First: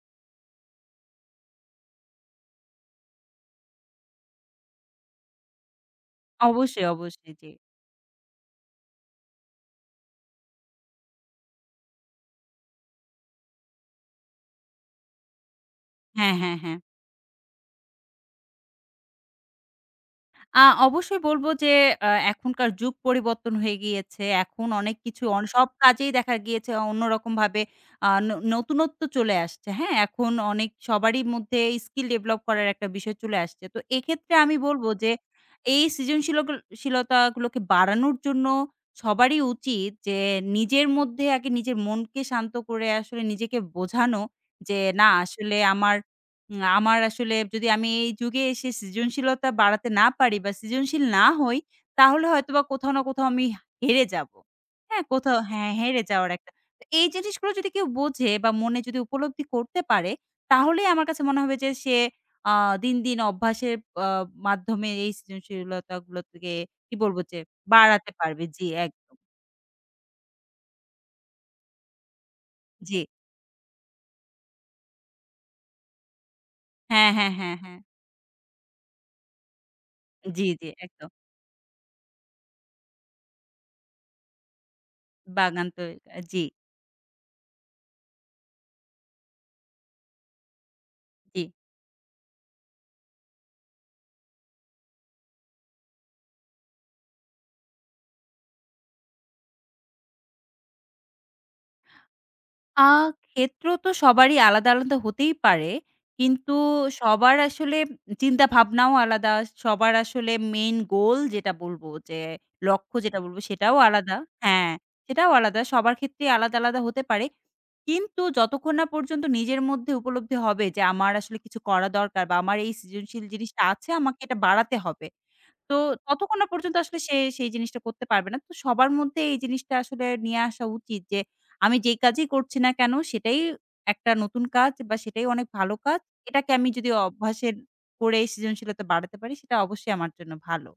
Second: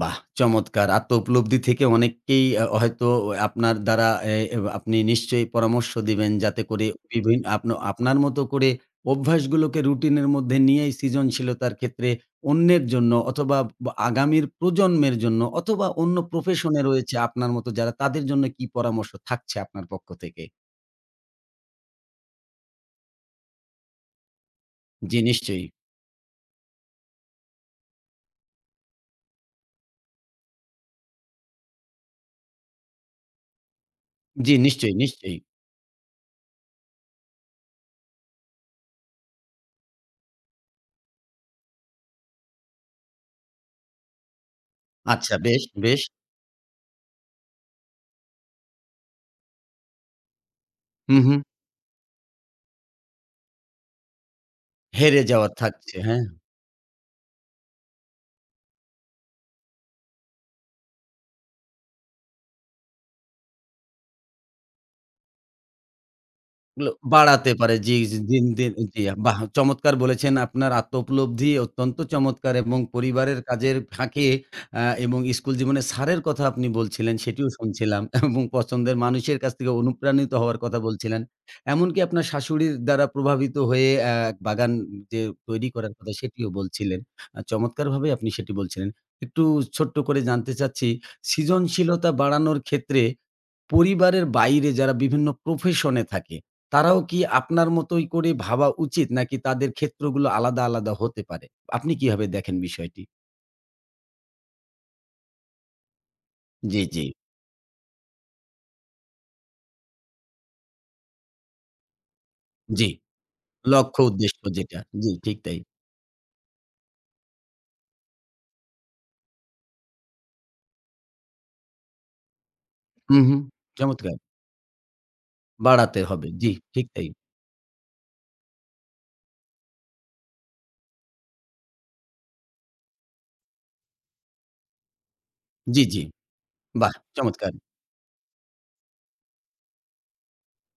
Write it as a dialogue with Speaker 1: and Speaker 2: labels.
Speaker 1: বাহ! চমৎকার। আত্মউপলব্ধি থেকে অনেককেই আ হয়তো আপনার দ্বারা এ আপনি নিশ্চয়ই পরামর্শ দিবেন। যাতে
Speaker 2: অবশ্যই,
Speaker 1: করে
Speaker 2: অবশ্যই,
Speaker 1: বিভি
Speaker 2: জী।
Speaker 1: আপন আপনার মত করে অভ্যাসগুলোকে রুটিনের মধ্যে নিয়েই সৃজনশীলতার ক্ষেত্রে। অন্যের জন্য অথবা ব আগামীর প্রজন্মের জন্য অথবা অন্য
Speaker 2: হ্যাঁ, হ্যাঁ,
Speaker 1: প্রফেশন
Speaker 2: হ্যাঁ।
Speaker 1: এ রয়েছে আপনার মত যারা। তাদের জন্য কী পরামর্শ থাকছে আপনার পক্ষ থেকে?
Speaker 2: আ অবশ্যই বলবো যে, এ এখনকার যুগ পরিবর্তন হয়ে গিয়েছে। এখন অনেক
Speaker 1: জী,
Speaker 2: কিছু অন সব
Speaker 1: নিশ্চয়ই।
Speaker 2: কাজেই দেখা গিয়েছে। অন্যরকমভাবে আ ন নতুনত্ব চলে আসছে, হ্যাঁ? এখন অনেক সবারই মধ্যে স্কিল ডেভেলপ করার একটা বিষয় চলে আসছে। তো এক্ষেত্রে
Speaker 1: জী,
Speaker 2: আমি বলব
Speaker 1: নিশ্চয়ই,
Speaker 2: যে
Speaker 1: নিশ্চয়ই।
Speaker 2: এই সৃজনশীলকল শিলতাগুলোকে বাড়ানোর জন্য সবারই উচিত। যে নিজের মধ্যে আগে নিজের মনকে শান্ত করে আসলে নিজেকে বোঝানো। যে না,
Speaker 1: আচ্ছা,
Speaker 2: আসলে
Speaker 1: বেশ,
Speaker 2: আমার
Speaker 1: বেশ।
Speaker 2: উম আমার আসলে যদি আমি এই যুগে এসে সৃজনশীলতা বাড়াতে না পারি বা সৃজনশীল
Speaker 1: হুম,
Speaker 2: না
Speaker 1: হুম।
Speaker 2: হই। তাহলে হয়তোবা কোথাও না কোথাও আমি হা হেরে যাবো, হ্যাঁ?
Speaker 1: হেরে
Speaker 2: কোথাও
Speaker 1: যাওয়া
Speaker 2: হ্যাঁ,
Speaker 1: থাকছে,
Speaker 2: হেরে
Speaker 1: হ্যাঁ।
Speaker 2: যাওয়ার একটা। এই জিনিসগুলো যদি কেউ বোঝে বা মনে যদি উপলব্ধি করতে পারে। তাহলেই আমার কাছে মনে হবে যে সে আ দিন, দিন অভ্যাসের আ মাধ্যমে এই সৃজনশীলতা গুলা থেকে
Speaker 1: এগুলো
Speaker 2: কি বলবো? যে
Speaker 1: বাড়াতে পারে জী,
Speaker 2: বাড়াতে পারবে। জী,
Speaker 1: দিনদিন
Speaker 2: একদম।
Speaker 1: জী। বাহ! চমৎকার বলেছেন। আপনার আত্মোপলব্ধি অত্যন্ত চমৎকার এবং
Speaker 2: জী।
Speaker 1: পরিবারের কাজের ফাঁকে আ এবং স্কুল জীবনে স্যারের কথা আপনি
Speaker 2: হ্যাঁ,
Speaker 1: বলছিলেন।
Speaker 2: হ্যাঁ,
Speaker 1: সেটিও
Speaker 2: হ্যাঁ, হ্যাঁ।
Speaker 1: শুনছিলাম এবং পছন্দের মানুষের কাছ থেকে অনুপ্রাণিত
Speaker 2: জী,
Speaker 1: হওয়ার
Speaker 2: জী,
Speaker 1: কথা
Speaker 2: একদম।
Speaker 1: বলছিলেন। এমনকি আপনার শাশুড়ির দ্বারা প্রভাবিত হয়ে অ্যা বাগান যে
Speaker 2: বাগান
Speaker 1: তৈরি
Speaker 2: তো
Speaker 1: করার কথা
Speaker 2: আ জী।
Speaker 1: সেটিও বলছিলেন। আ চমৎকারভাবে আপনি সেটি বলছিলেন। একটু ছোট্ট করে জানতে চাচ্ছি,
Speaker 2: জী।
Speaker 1: সৃজনশীলতা বাড়ানোর ক্ষেত্রে পরিবারের বাইরে যারা বিভিন্ন প্রফেশন এ থাকে। তারাও কি আপনার মতই করে ভাবা উচিত? নাকি তাদের ক্ষেত্রগুলো আলাদা, আলাদা হতে পারে? আপনি কিভাবে দেখেন
Speaker 2: আ
Speaker 1: বিষয়টি?
Speaker 2: ক্ষেত্র তো সবারই আলাদা, আলাদা হতেই পারে। কিন্তু
Speaker 1: জী, জী।
Speaker 2: সবার আসলে চিন্তাভাবনাও আলাদা। সবার আসলে মেইন গোল যেটা বলবো, যে
Speaker 1: জী,
Speaker 2: লক্ষ্য যেটা বলব সেটাও
Speaker 1: লক্ষ্য
Speaker 2: আলাদা
Speaker 1: উদ্দেশ্য
Speaker 2: হ্যাঁ,
Speaker 1: যেটা। জী,
Speaker 2: সেটাও
Speaker 1: ঠিক তাই।
Speaker 2: আলাদা। সবার ক্ষেত্রেই আলাদা, আলাদা হতে পারে। কিন্তু যতক্ষণ না পর্যন্ত নিজের মধ্যে উপলব্ধি হবে। যে আমার আসলে কিছু করা দরকার বা আমার এই
Speaker 1: হুম,
Speaker 2: সৃজনশীল
Speaker 1: হুম।
Speaker 2: জিনিসটা আছে।
Speaker 1: চমৎকার!
Speaker 2: আমাকে এটা বাড়াতে হবে। তো
Speaker 1: বাড়াতে হবে।
Speaker 2: ততক্ষণ না
Speaker 1: জী,
Speaker 2: পর্যন্ত
Speaker 1: ঠিক
Speaker 2: আসলে
Speaker 1: তাই।
Speaker 2: সে সেই জিনিসটা করতে পারবে না। তো সবার মধ্যে এই জিনিসটা আসলে নিয়ে আসা উচিত। যে আমি যেই কাজই করছি না কেন। সেটাই একটা নতুন কাজ বা সেটাই অনেক ভালো
Speaker 1: জী,
Speaker 2: কাজ।
Speaker 1: জী।
Speaker 2: এটাকে আমি যদি
Speaker 1: বাহ!
Speaker 2: অভ্যাসের
Speaker 1: চমৎকার!
Speaker 2: করেই সৃজনশীলতা বাড়াতে পারি। সেটা অবশ্যই আমার জন্য ভালো।